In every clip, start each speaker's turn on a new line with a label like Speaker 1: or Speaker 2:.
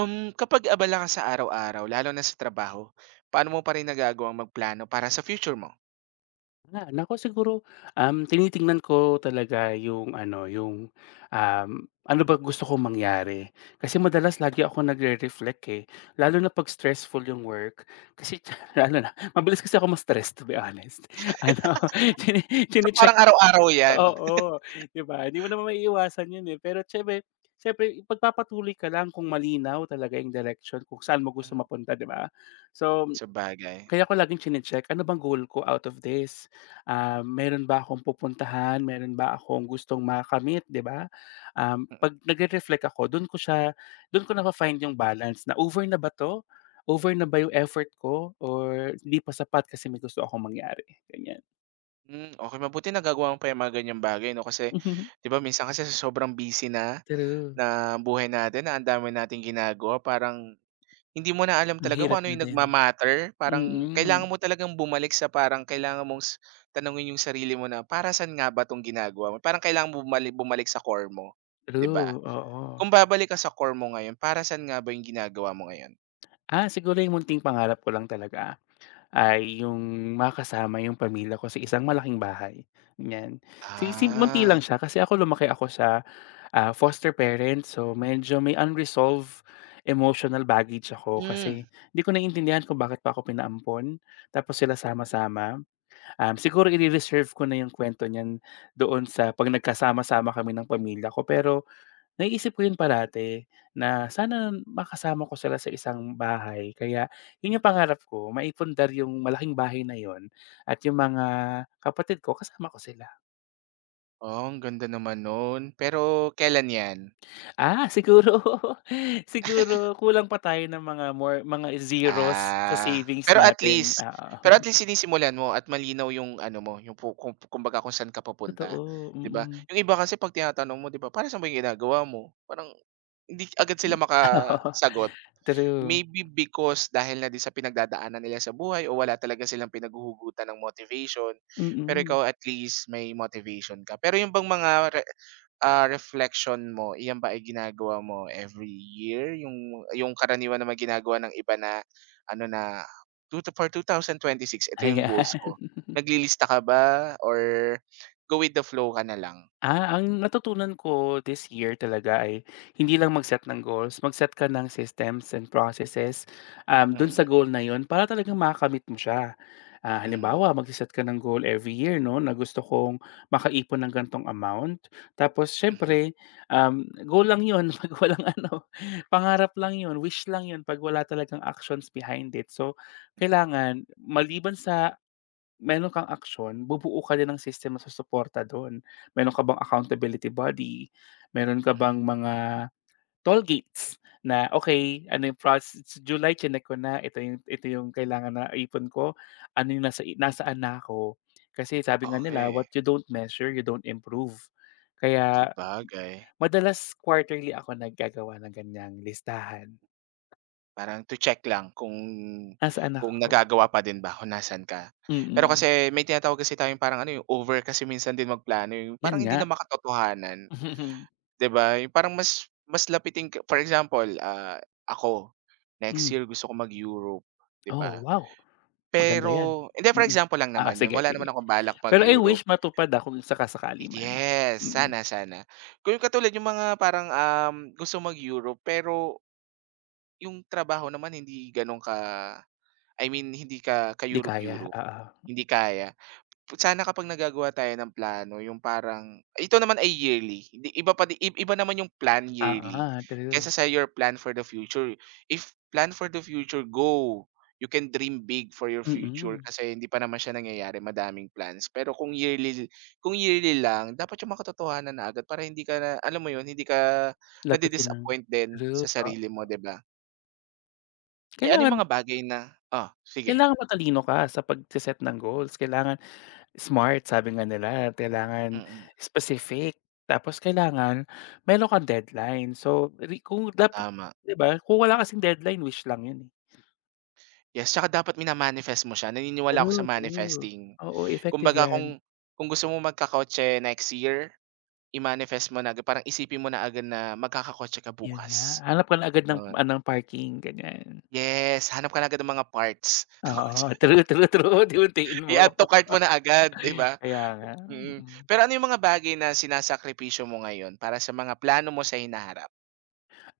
Speaker 1: Um, Kapag abala ka sa araw-araw, lalo na sa trabaho, paano mo pa rin nagagawang magplano para sa future mo?
Speaker 2: Ah, nako siguro, tinitingnan ko talaga yung ano, um, ano ba gusto kong mangyari. Kasi madalas lagi ako nagre-reflect, eh, lalo na 'pag stressful yung work. Kasi lalo na mabilis kasi ako ma-stress to be honest. Ano, chine
Speaker 1: So,
Speaker 2: chine-check.
Speaker 1: parang araw-araw 'yan.
Speaker 2: Oo, 'di ba? Hindi mo naman maiiwasan yun, eh, pero siyempre siyempre ipagpapatuloy ka lang kung malinaw talaga yung direction kung saan mo gusto
Speaker 1: Mhm.
Speaker 2: mapunta, 'di ba? So
Speaker 1: Sa bagay.
Speaker 2: kaya ko laging chine-check, ano bang goal ko out of this? Ah, meron ba akong pupuntahan, meron ba akong gustong makamit, 'di ba?
Speaker 1: Mm, sabagay. Mm.
Speaker 2: 'Pag nagre-reflect ako, dun ko nafa-find yung balance, na over na ba 'to? Over na ba yung effort ko or di pa sapat kasi may gusto akong mangyari, ganyan.
Speaker 1: Hmm, okey mabuti nagagawa mo pa yung mga ganyang bagay 'no, kasi 'di ba minsan kasi sa sobrang busy na,
Speaker 2: True.
Speaker 1: na buhay natin na ang dami nating ginagawa parang hindi mo na alam
Speaker 2: Ang
Speaker 1: talaga
Speaker 2: hirap
Speaker 1: kung ano
Speaker 2: na
Speaker 1: yung
Speaker 2: din.
Speaker 1: parang
Speaker 2: Mm,
Speaker 1: kailangan mo talagang bumalik sa parang kailangan mong tanungin yung sarili mo na, "Para saan nga ba 'tong ginagawa mo?" Parang kailangan bumalik bumalik sa core mo, 'di ba?
Speaker 2: true, oo.
Speaker 1: Kung babalik ka sa core mo ngayon, para saan nga ba yung ginagawa mo ngayon?
Speaker 2: Ah, siguro yung munting pangarap ko lang talaga. Ay, yung makasama yung pamilya ko sa isang malaking bahay, yan. Si si munti
Speaker 1: Ah,
Speaker 2: lang siya kasi ako lumaki ako sa, foster parent, so medyo may unresolved emotional baggage ako
Speaker 1: hmm.
Speaker 2: kasi hindi ko naiintindihan kung bakit pa ako pinaampon tapos sila sama-sama. Siguro ire-reserve ko na yung kwento niyan doon sa 'pag nagkasama-sama kami ng pamilya ko, pero naiisip ko yun parati na sana makasama ko sila sa isang bahay, kaya yun yung pangarap ko, maipundar yung malaking bahay na yun at yung mga kapatid ko, kasama ko sila.
Speaker 1: Oh, ang ganda naman nun. Pero kailan 'yan?
Speaker 2: Ah, siguro siguro kulang pa tayo ng mga more mga zeros sa
Speaker 1: Ah,
Speaker 2: savings
Speaker 1: pero at
Speaker 2: natin,
Speaker 1: least
Speaker 2: oo.
Speaker 1: pero at least sinisimulan mo at malinaw yung ano mo, yung kung kumbaga kung saan ka papunta,
Speaker 2: Totoo,
Speaker 1: 'di ba?
Speaker 2: mm.
Speaker 1: Yung iba kasi 'pag tinatanong mo, 'di ba, "Para saan ba yung ginagawa mo?" Parang hindi agad sila
Speaker 2: Oo,
Speaker 1: makasagot.
Speaker 2: true.
Speaker 1: Maybe because dahil na din sa pinagdadaanan nila sa buhay o wala talaga silang pinaghuhugutan ng motivation, pero
Speaker 2: Mm,
Speaker 1: ikaw at least may motivation ka. Pero yung bang mga reflection mo, iyan ba ay ginagawa mo every year? Yung karaniwan naman ginagawa ng iba na ano na, two to for six, ito yung
Speaker 2: ayan.
Speaker 1: goals ko. Naglilista ka ba or go with the flow ka na lang?
Speaker 2: Ah, ang natutunan ko this year talaga ay hindi lang mag-set ng goals, mag-set ka ng systems and processes, dun sa
Speaker 1: Mm,
Speaker 2: goal na 'yon para talagang makakamit mo siya. Ah,
Speaker 1: mhm,
Speaker 2: halimbawa, magse-set ka ng goal every year 'no, na gusto kong makaipon ng gantong amount. Tapos
Speaker 1: mhm,
Speaker 2: siyempre, goal lang 'yon 'pag walang ano, pangarap lang 'yon, wish lang 'yon 'pag wala talagang actions behind it. So, kailangan, maliban sa meron kang aksiyon, bubuo ka din ng sistema sa suporta dun. Meron ka bang accountability body, meron ka
Speaker 1: mhm.
Speaker 2: bang mga toll gates na, okay, ano yung July tsinek ko na, ito yung kailangan na ipon ko, ano yung nasaan na ako." Kasi sabi nga nila,
Speaker 1: Okey,
Speaker 2: "What you don't measure, you don't improve." Kaya
Speaker 1: sabagay.
Speaker 2: madalas quarterly ako naggagawa ng ganiyang listahan.
Speaker 1: Parang to check lang kung
Speaker 2: Nasaan
Speaker 1: kung
Speaker 2: ako?
Speaker 1: nagagawa pa din ba, kung nasaan ka. Pero
Speaker 2: Mm,
Speaker 1: kasi may tinatawag kasi tayong parang ano, yung over kasi minsan din magplano, yung parang
Speaker 2: yan
Speaker 1: hindi na
Speaker 2: nga.
Speaker 1: makatotohanan, 'di ba? Yung parang mas mas lapitin ka for example, ako, next
Speaker 2: Hmm.
Speaker 1: year gusto ko mag-Europe, 'di
Speaker 2: Oh,
Speaker 1: ba?
Speaker 2: wow! Maganda 'yan,
Speaker 1: Pero hindi, for
Speaker 2: mm.
Speaker 1: example lang
Speaker 2: Oo,
Speaker 1: naman yun,
Speaker 2: sige,
Speaker 1: wala naman
Speaker 2: sige.
Speaker 1: akong balak
Speaker 2: Pero I
Speaker 1: mag-Europe.
Speaker 2: wish matupad, kung saka-sakali man.
Speaker 1: Yes,
Speaker 2: Mm,
Speaker 1: sana, sana. Kung yung katulad yung mga parang, gusto mag-Europe pero yung trabaho naman hindi gano'n I mean hindi ka
Speaker 2: 'di kaya,
Speaker 1: ka-Europe-Europe,
Speaker 2: oo.
Speaker 1: hindi kaya. Sana kapag nagagawa tayo ng plano yung parang ito naman ay yearly, hindi iba iba naman yung plan yearly
Speaker 2: Oo, true,
Speaker 1: kaysa sa your plan for the future. If plan for the future, go. You can dream big for your future
Speaker 2: mm.
Speaker 1: kasi hindi pa naman siya nangyayari, madaming plans. Pero kung yearly lang, dapat yung makatotohanan na agad para hindi ka na alam mo yun, hindi ka
Speaker 2: Lapitin ng
Speaker 1: nadi-disappoint din
Speaker 2: True,
Speaker 1: sa
Speaker 2: oo.
Speaker 1: sarili mo, 'di ba? Eh, ano yung
Speaker 2: Kailangan,
Speaker 1: mga bagay na oh, sige.
Speaker 2: matalino ka sa pagse-set ng goals, kailangan SMART, sabi nga nila, kailangan
Speaker 1: Mm.
Speaker 2: specific, tapos kailangan meron kang deadline. So, kung dapat,
Speaker 1: Tama.
Speaker 2: 'di ba, kung wala kasing deadline wish lang 'yun, eh.
Speaker 1: Yes, tsaka dapat mina-manifest mo siya. Naniniwala ako
Speaker 2: True,
Speaker 1: sa
Speaker 2: true.
Speaker 1: manifesting.
Speaker 2: Oo, effective
Speaker 1: Kumbaga
Speaker 2: 'yan.
Speaker 1: kung gusto mo magkakotse next year, i-manifest mo na agad. Parang isipin mo na agad na magkakakotse ka
Speaker 2: Yun nga,
Speaker 1: bukas,
Speaker 2: hanap ka na agad ng
Speaker 1: 'yun.
Speaker 2: ng parking, ganyan.
Speaker 1: Yes, hanap ka na agad ng mga parts ng
Speaker 2: Oo,
Speaker 1: kotse.
Speaker 2: true, true, true, unti-untiin mo.
Speaker 1: I-add to cart mo na agad, 'di ba?
Speaker 2: Kaya nga,
Speaker 1: Mm.
Speaker 2: mm.
Speaker 1: Pero ano yung mga bagay na sinasakripisyo mo ngayon para sa mga plano mo sa hinaharap?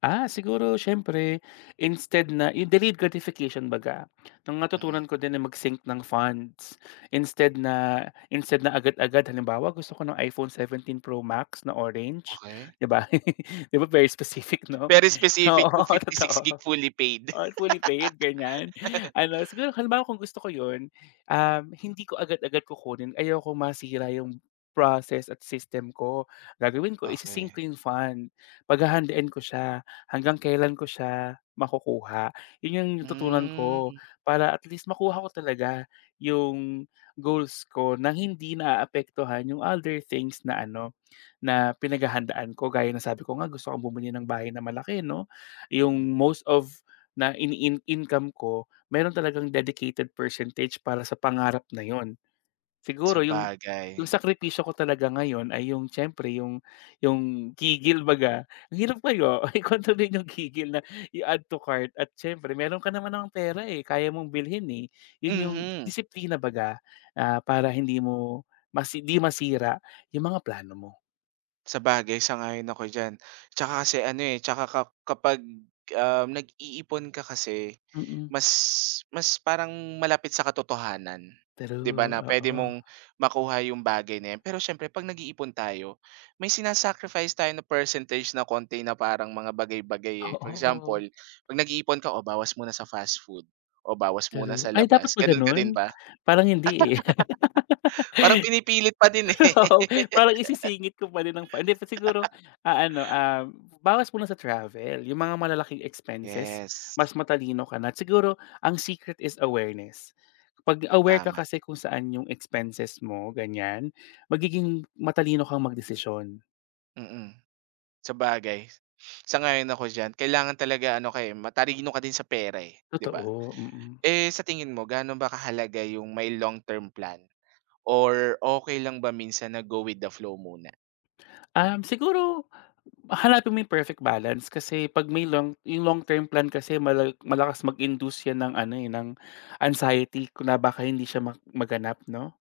Speaker 2: Ah, siguro siyempre instead na yung delayed gratification baga, nung
Speaker 1: Mm,
Speaker 2: natutunan ko din na mag-sync ng funds instead na agad-agad halimbawa gusto ko ng iPhone 17 Pro Max na orange,
Speaker 1: okey.
Speaker 2: 'di ba? 'Di ba, very specific 'no?
Speaker 1: Very specific to
Speaker 2: Oo,
Speaker 1: 56 GB
Speaker 2: totoo.
Speaker 1: fully paid.
Speaker 2: Oo, fully paid, ganyan. Ano, siguro halimbawa kung gusto ko yun, hindi ko agad-agad kukunin, ayaw ko masira yung process at system ko. Gagawin ko, isi-sync
Speaker 1: Okay.
Speaker 2: ko yung fund, paghahandian ko siya, hanggang kailan ko siya makukuha. Yun yung natutunan
Speaker 1: Hmm,
Speaker 2: ko para at least makuha ko talaga yung goals ko nang hindi naaapektuhan yung other things na ano na pinaghahandaan ko, gaya na sabi ko nga gusto kong bumili ng bahay na malaki 'no,
Speaker 1: mm.
Speaker 2: yung most of na iniin income ko meron talagang dedicated percentage para sa pangarap na yun. Siguro yung,
Speaker 1: Sabagay.
Speaker 2: sakripisyo ko talaga ngayon ay yung siyempre yung gigil baga, ang hirap kayo i-kontrolin yung gigil na i-add to cart at siyempre meron ka naman namang pera, eh, kaya mong bilhin, eh. Yun yung
Speaker 1: Mhm.
Speaker 2: disiplina baga, para hindi mo 'di masira yung mga plano mo,
Speaker 1: Sabagay, sang-ayon ako diyan. Tsaka kasi ano, eh, tsaka ka kapag, nag-iipon ka kasi
Speaker 2: mm.
Speaker 1: mas mas parang malapit sa katotohanan, 'di ba,
Speaker 2: True,
Speaker 1: na pwede
Speaker 2: oo.
Speaker 1: mong makuha yung bagay na 'yan. Pero siyempre 'pag nag-iipon tayo, may sinasacrifice tayo na percentage na konti na parang mga bagay-bagay, eh. For
Speaker 2: Oo,
Speaker 1: example, 'pag nag-iipon ka, "O, bawas muna sa fast food, o bawas muna sa
Speaker 2: true. Ay, dapat
Speaker 1: labas."
Speaker 2: ba
Speaker 1: Gano'n ka
Speaker 2: gano'n?
Speaker 1: din ba?
Speaker 2: Parang hindi, eh.
Speaker 1: Parang pinipilit pa din, eh.
Speaker 2: Oo, parang isisingit ko pa din ng pa hindi pa siguro, ano, bawas muna sa travel, yung mga malalaking expenses,
Speaker 1: Yes,
Speaker 2: mas matalino ka na. At siguro ang secret is awareness. 'Pag aware ka
Speaker 1: tama.
Speaker 2: kasi kung saan yung expenses mo, ganyan, magiging matalino kang magdesisyon.
Speaker 1: Mm. Sabagay, sang-ayon ako diyan. Kailangan talaga ano ka, eh, matalino ka din sa pera, eh, 'di ba?
Speaker 2: Totoo, mm. Mm.
Speaker 1: Eh, sa tingin mo gaano ba kahalaga yung may long-term plan or okey lang ba minsan na go with the flow muna?
Speaker 2: Siguro hanapin mo yung perfect balance, kasi 'pag may yung long term plan kasi malakas mag-induce yan ng ano, eh, ng anxiety kung na baka hindi siya maganap 'no.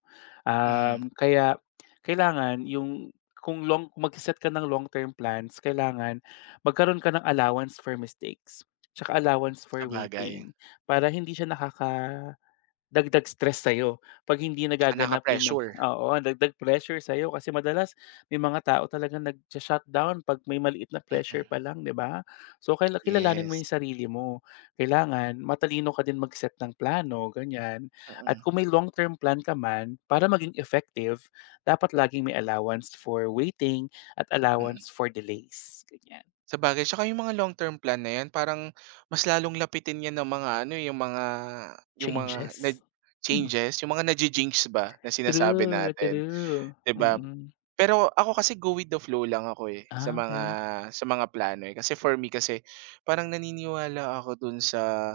Speaker 1: Mhm,
Speaker 2: Kaya kailangan yung, kung magse-set ka ng long term plans kailangan magkaroon ka ng allowance for mistakes, 'tsaka allowance for
Speaker 1: sabagay,
Speaker 2: waiting para hindi siya dagdag stress sa'yo 'pag hindi
Speaker 1: tsaka
Speaker 2: nagaganap yung mga,
Speaker 1: nakaka-pressure,
Speaker 2: oo, ang dagdag pressure sa'yo kasi madalas may mga tao talagang nag shutdown 'pag may maliit na pressure
Speaker 1: mm,
Speaker 2: pa lang, 'di ba? So, kilalanin mo yung
Speaker 1: yes,
Speaker 2: sarili mo. Kailangan matalino ka din mag-set ng plano, ganyan. At
Speaker 1: mm,
Speaker 2: kung may long-term plan ka man, para maging effective, dapat laging may allowance for waiting at allowance
Speaker 1: mm.
Speaker 2: for delays, ganyan,
Speaker 1: Sabagay, tsaka yung mga long-term plan na 'yan parang mas lalong lapitin 'yan ng mga ano, eh, yung mga
Speaker 2: changes. Mm,
Speaker 1: changes, yung mga nagi-jinx ba na sinasabi
Speaker 2: true,
Speaker 1: natin.
Speaker 2: true.
Speaker 1: 'Di ba?
Speaker 2: Mm.
Speaker 1: Pero ako kasi go with the flow lang ako, eh,
Speaker 2: Ah, okay.
Speaker 1: sa mga plano, eh. Kasi for me kasi parang naniniwala ako dun sa,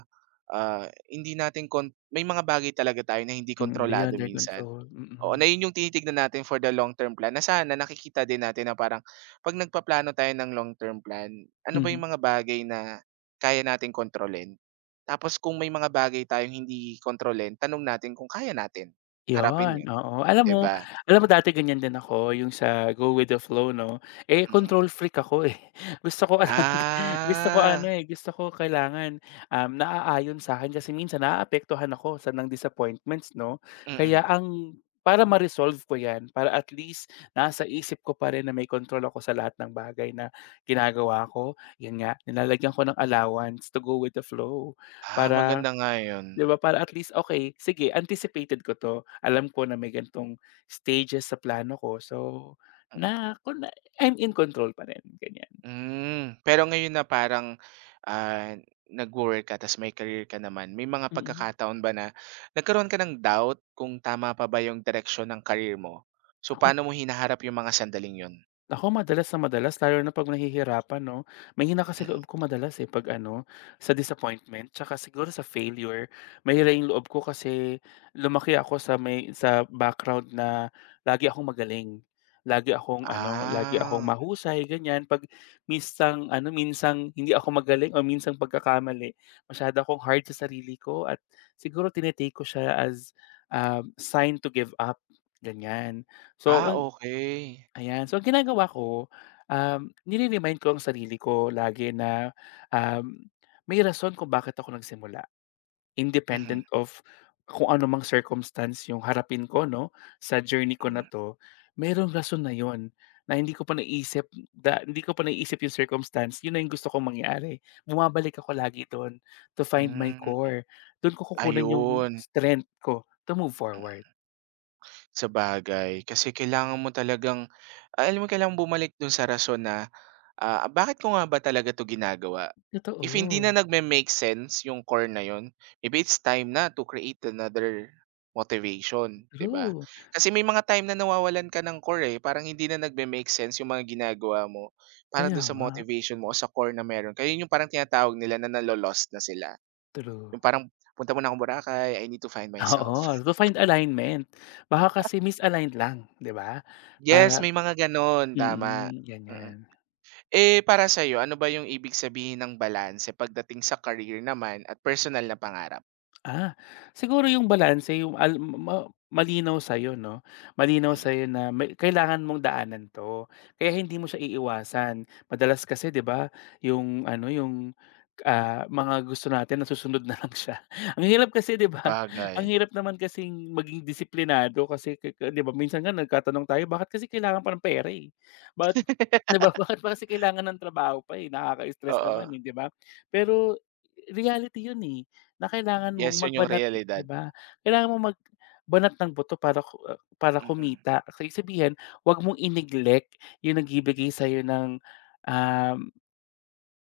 Speaker 1: ah, hindi natin may mga bagay talaga tayo na hindi
Speaker 2: Mm,
Speaker 1: kontrolado
Speaker 2: beyond their
Speaker 1: minsan.
Speaker 2: control,
Speaker 1: Oo, na
Speaker 2: mm.
Speaker 1: yun yung tinitignan natin for the long term plan na sana nakikita din natin na parang 'pag nagpaplano tayo ng long term plan, ano ba
Speaker 2: Mhm,
Speaker 1: yung mga bagay na kaya natin kontrolin? Tapos kung may mga bagay tayong hindi kontrolin, tanong natin kung kaya natin harapin
Speaker 2: yon,
Speaker 1: yun,
Speaker 2: oo. Alam
Speaker 1: 'di
Speaker 2: mo,
Speaker 1: ba?
Speaker 2: dati ganyan din ako, yung sa go with the flow 'no, eh,
Speaker 1: Mm.
Speaker 2: control freak ako, eh. Gusto ko ang gusto ko ano,
Speaker 1: Ah,
Speaker 2: eh, gusto ko kailangan, naaayon sa'kin kasi minsan naaapektuhan ako sa ng disappointments 'no.
Speaker 1: mm.
Speaker 2: Kaya ang, para ma-resolve ko 'yan, para at least nasa isip ko pa rin na may control ako sa lahat ng bagay na ginagawa ko, 'yun nga nilalagyan ko ng allowance to go with the flow,
Speaker 1: Ah, maganda
Speaker 2: para
Speaker 1: nga yun.
Speaker 2: 'di ba para at least, okay sige anticipated ko 'to, alam ko na may ganitong stages sa plano ko, so
Speaker 1: Mm,
Speaker 2: na kun I'm in control pa rin, ganyan.
Speaker 1: hmm. Pero ngayon na parang, ah, nagwo-work ka ta's may career ka naman, may mga
Speaker 2: Mm.
Speaker 1: pagkakataon ba na nagkaroon ka ng doubt kung tama pa ba yung direksyon ng career mo? So,
Speaker 2: Ako
Speaker 1: paano mo hinaharap yung mga sandaling yun?
Speaker 2: Ako madalas na madalas lalo na 'pag nahihirapan 'no. Mahina kasi
Speaker 1: Mm.
Speaker 2: loob ko madalas, eh, 'pag ano, sa disappointment tsaka siguro sa failure. Mahina yung loob ko kasi lumaki ako sa, may sa background na lagi akong magaling. Lagi akong ano, lagi akong
Speaker 1: Ah.
Speaker 2: mahusay, ganyan. 'Pag minsang ano, minsang hindi ako magaling o minsang pagkakamali, masyado akong hard sa sarili ko at siguro tini ko siya as, sign to give up, ganyan. So,
Speaker 1: Ah, okey.
Speaker 2: Ayan. So, ang ginagawa ko, nire-remind ko ang sarili ko lagi na, um, may rason kung bakit ako nagsimula.
Speaker 1: Mhm,
Speaker 2: Independent of kung ano mang circumstance yung harapin ko, no? Sa journey ko na
Speaker 1: mm.
Speaker 2: to, mayroong rason na yon na hindi ko pa naisip, hindi ko pa naisip yung circumstance, yun na yung gusto kong mangyari. Bumabalik ako lagi doon to find my
Speaker 1: Hmm,
Speaker 2: core. Doon ko kukunan yung
Speaker 1: ayun.
Speaker 2: strength ko to move
Speaker 1: Mm,
Speaker 2: forward.
Speaker 1: sabagay kasi kailangan mo talagang, alam mo kailangang bumalik dun sa rason na bakit ko nga ba talaga 'to ginagawa? If hindi na
Speaker 2: Totoo.
Speaker 1: nagme-make sense yung core na yun, maybe it's time na to create another motivation, 'di ba?
Speaker 2: True.
Speaker 1: Kasi may mga time na nawawalan ka ng core, eh, parang hindi na nagme-make sense yung mga ginagawa mo para
Speaker 2: Kaya
Speaker 1: dun sa
Speaker 2: nga.
Speaker 1: motivation mo o sa core na meron kaya yun yung parang tinatawag nila na nalo-lost na sila,
Speaker 2: True.
Speaker 1: yung parang, "Punta muna akong Boracay, I need to find myself."
Speaker 2: Oo, to find alignment. Baka kasi misaligned lang, 'di ba? Para,
Speaker 1: Yes, may mga gano'n, tama.
Speaker 2: mm,
Speaker 1: Mm.
Speaker 2: ganyan.
Speaker 1: Eh, para sa'yo, ano ba yung ibig sabihin ng balanse pagdating sa career naman at personal na pangarap?
Speaker 2: Ah, siguro yung balanse, yung al ma malinaw sa'yo 'no, malinaw
Speaker 1: Mm.
Speaker 2: sa'yo na may kailangan mong daanan 'to, kaya hindi mo siya iiwasan. Madalas kasi 'di ba, yung ano, yung, mga gusto natin nasusunod na lang siya. Ang hirap kasi 'di ba,
Speaker 1: Sabagay.
Speaker 2: ang hirap naman kasi maging disiplinado kasi ka ka 'di ba minsan nga nagtatanong tayo, bakit kasi kailangan pa ng pera, eh. Bakit 'di ba, bakit pa kasi kailangan ng trabaho pa, eh, nakaka-stress
Speaker 1: Oo.
Speaker 2: naman, eh, 'di ba? Pero reality yun, eh. Na kailangan mong
Speaker 1: Yes, yun yung
Speaker 2: magbanat, 'di
Speaker 1: realidad.
Speaker 2: ba? Kailangan mong magbanat ng buto para
Speaker 1: Mm.
Speaker 2: kumita. So, ibig sabihin, 'wag mong i-neglect yung nagbibigay sa'yo ng, um,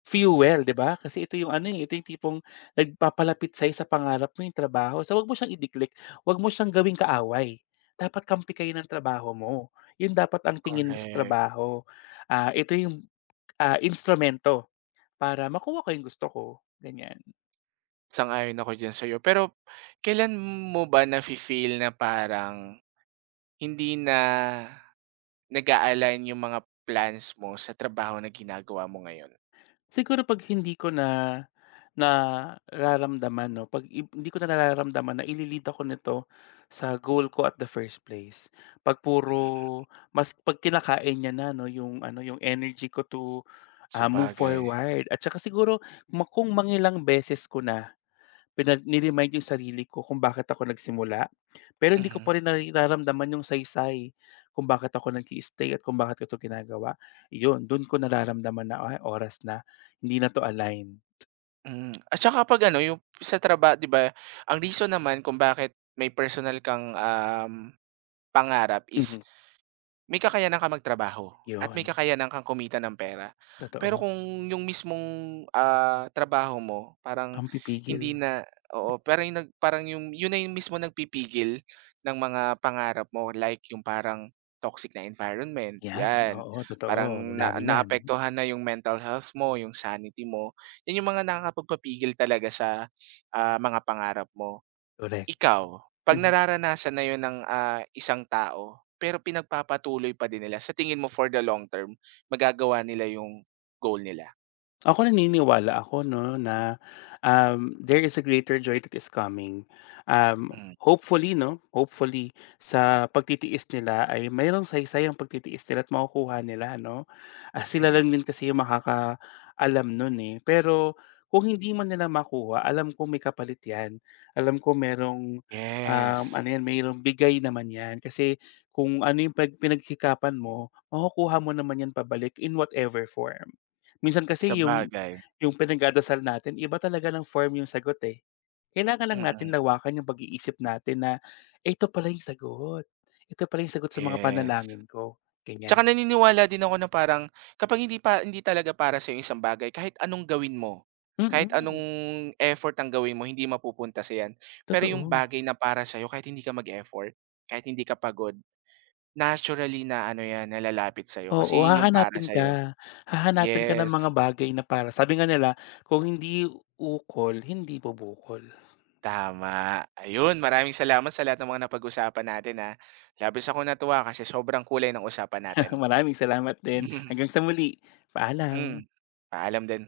Speaker 2: fuel, 'di ba? Kasi ito yung ano, eh, ito yung tipong nagpapalapit sa'yo sa pangarap mo, yung trabaho. So, 'wag mo siyang i-neglect, 'wag mo siyang gawing kaaway. Dapat kampi kayo ng trabaho mo. Yun dapat ang tingin mo sa
Speaker 1: Correct.
Speaker 2: trabaho. Ah, ito yung, instrumento para makuha ko yung gusto ko, ganyan.
Speaker 1: Sang-ayon ako diyan sa'yo. Pero kailan mo ba nafi-feel na parang hindi na nag-a-align yung mga plans mo sa trabaho na ginagawa mo ngayon?
Speaker 2: Siguro 'pag hindi ko na nararamdaman 'no, 'pag ib hindi ko na nararamdaman na ile-lead ako nito sa goal ko at the first place. 'Pag
Speaker 1: Hmm,
Speaker 2: puro mas 'Pag kinakain niya na 'no yung ano, yung energy ko to, move
Speaker 1: sabagay.
Speaker 2: forward, at saka siguro kung mangilang beses ko na ni-remind yung sarili ko kung bakit ako nagsimula, pero hindi ko
Speaker 1: Mhm.
Speaker 2: pa rin nararamdaman yung saysay kung bakit ako nag-i-stay at kung bakit ko 'to ginagawa. Iyon, dun ko nararamdaman na, "Ay, oras na, hindi na 'to align."
Speaker 1: Hmm, at saka 'pag ano, yung sa trabaho 'di ba, ang reason naman kung bakit may personal kang, pangarap is
Speaker 2: Mhm,
Speaker 1: may kakayanan kang magtrabaho at may
Speaker 2: yun.
Speaker 1: kakayanan kang kumita ng pera. Pero
Speaker 2: Totoo,
Speaker 1: kung yung mismong, trabaho mo parang
Speaker 2: ang pipigil,
Speaker 1: hindi na oo, parang yung parang yung yun na yung mismo nagpipigil ng mga pangarap mo like yung parang toxic na environment,
Speaker 2: yan,
Speaker 1: 'yan.
Speaker 2: oo, totoo,
Speaker 1: Parang na
Speaker 2: madami niyan,
Speaker 1: naapektuhan na yung mental health mo, yung sanity mo. 'Yan yung mga nakakapagpapigil talaga sa, mga pangarap mo.
Speaker 2: korek.
Speaker 1: Ikaw, 'pag
Speaker 2: Mhm.
Speaker 1: nararanasan na 'yun ng, isang tao, pero pinagpapatuloy pa din nila, sa tingin mo for the long term, magagawa nila 'yung goal nila?
Speaker 2: Ako naniniwala ako 'no na, there is a greater joy that is coming. Um,
Speaker 1: Hmm,
Speaker 2: Hopefully 'no, hopefully sa pagtitiis nila ay mayroong saysay ang pagtitiis nila at makukuha nila 'no. Ah, sila
Speaker 1: mm.
Speaker 2: lang din kasi yung makakaalam nun, eh. Pero kung hindi man nila makuha, alam ko may kapalit 'yan. Alam ko merong,
Speaker 1: Yes,
Speaker 2: ano 'yan, mayroong bigay naman 'yan. Kasi kung ano yung pag pinagsikapan mo, makukuha mo naman 'yan pabalik in whatever form. Minsan kasi yung,
Speaker 1: sabagay.
Speaker 2: pinagdadasal natin iba talaga ng form yung sagot, eh. Kailangan lang natin
Speaker 1: Mm,
Speaker 2: lawakan yung pag-iisip natin na, "Eh, Ito pala yung sagot. Ito pala yung sagot sa mga
Speaker 1: yes.
Speaker 2: panalangin ko."
Speaker 1: Tsaka
Speaker 2: Ganyan.
Speaker 1: naniniwala din ako na parang kapag hindi pa hindi talaga para sa'yo isang bagay, kahit anong gawin mo, kahit anong
Speaker 2: Mm,
Speaker 1: effort ang gawin mo, hindi mapupunta sa 'yan. Pero
Speaker 2: totoo.
Speaker 1: 'yung bagay na para sa'yo kahit hindi ka mag-effort, kahit hindi ka pagod naturally na ano 'yan, na lalapit sa'yo kasi
Speaker 2: Oo,
Speaker 1: 'yun yung para
Speaker 2: hahanapin
Speaker 1: sa'yo.
Speaker 2: ka. Hahanapin ka ng
Speaker 1: Yes,
Speaker 2: mga bagay na, para sabi nga nila, "Kung hindi ukol, hindi bubukol."
Speaker 1: tama. Ayun, maraming salamat sa lahat ng mga napag-usapan natin, ah. Labis akong natuwa kasi sobrang kulay ng usapan natin.
Speaker 2: Maraming salamat din. Hanggang sa muli,
Speaker 1: Hmm,
Speaker 2: paalam.
Speaker 1: paalam din.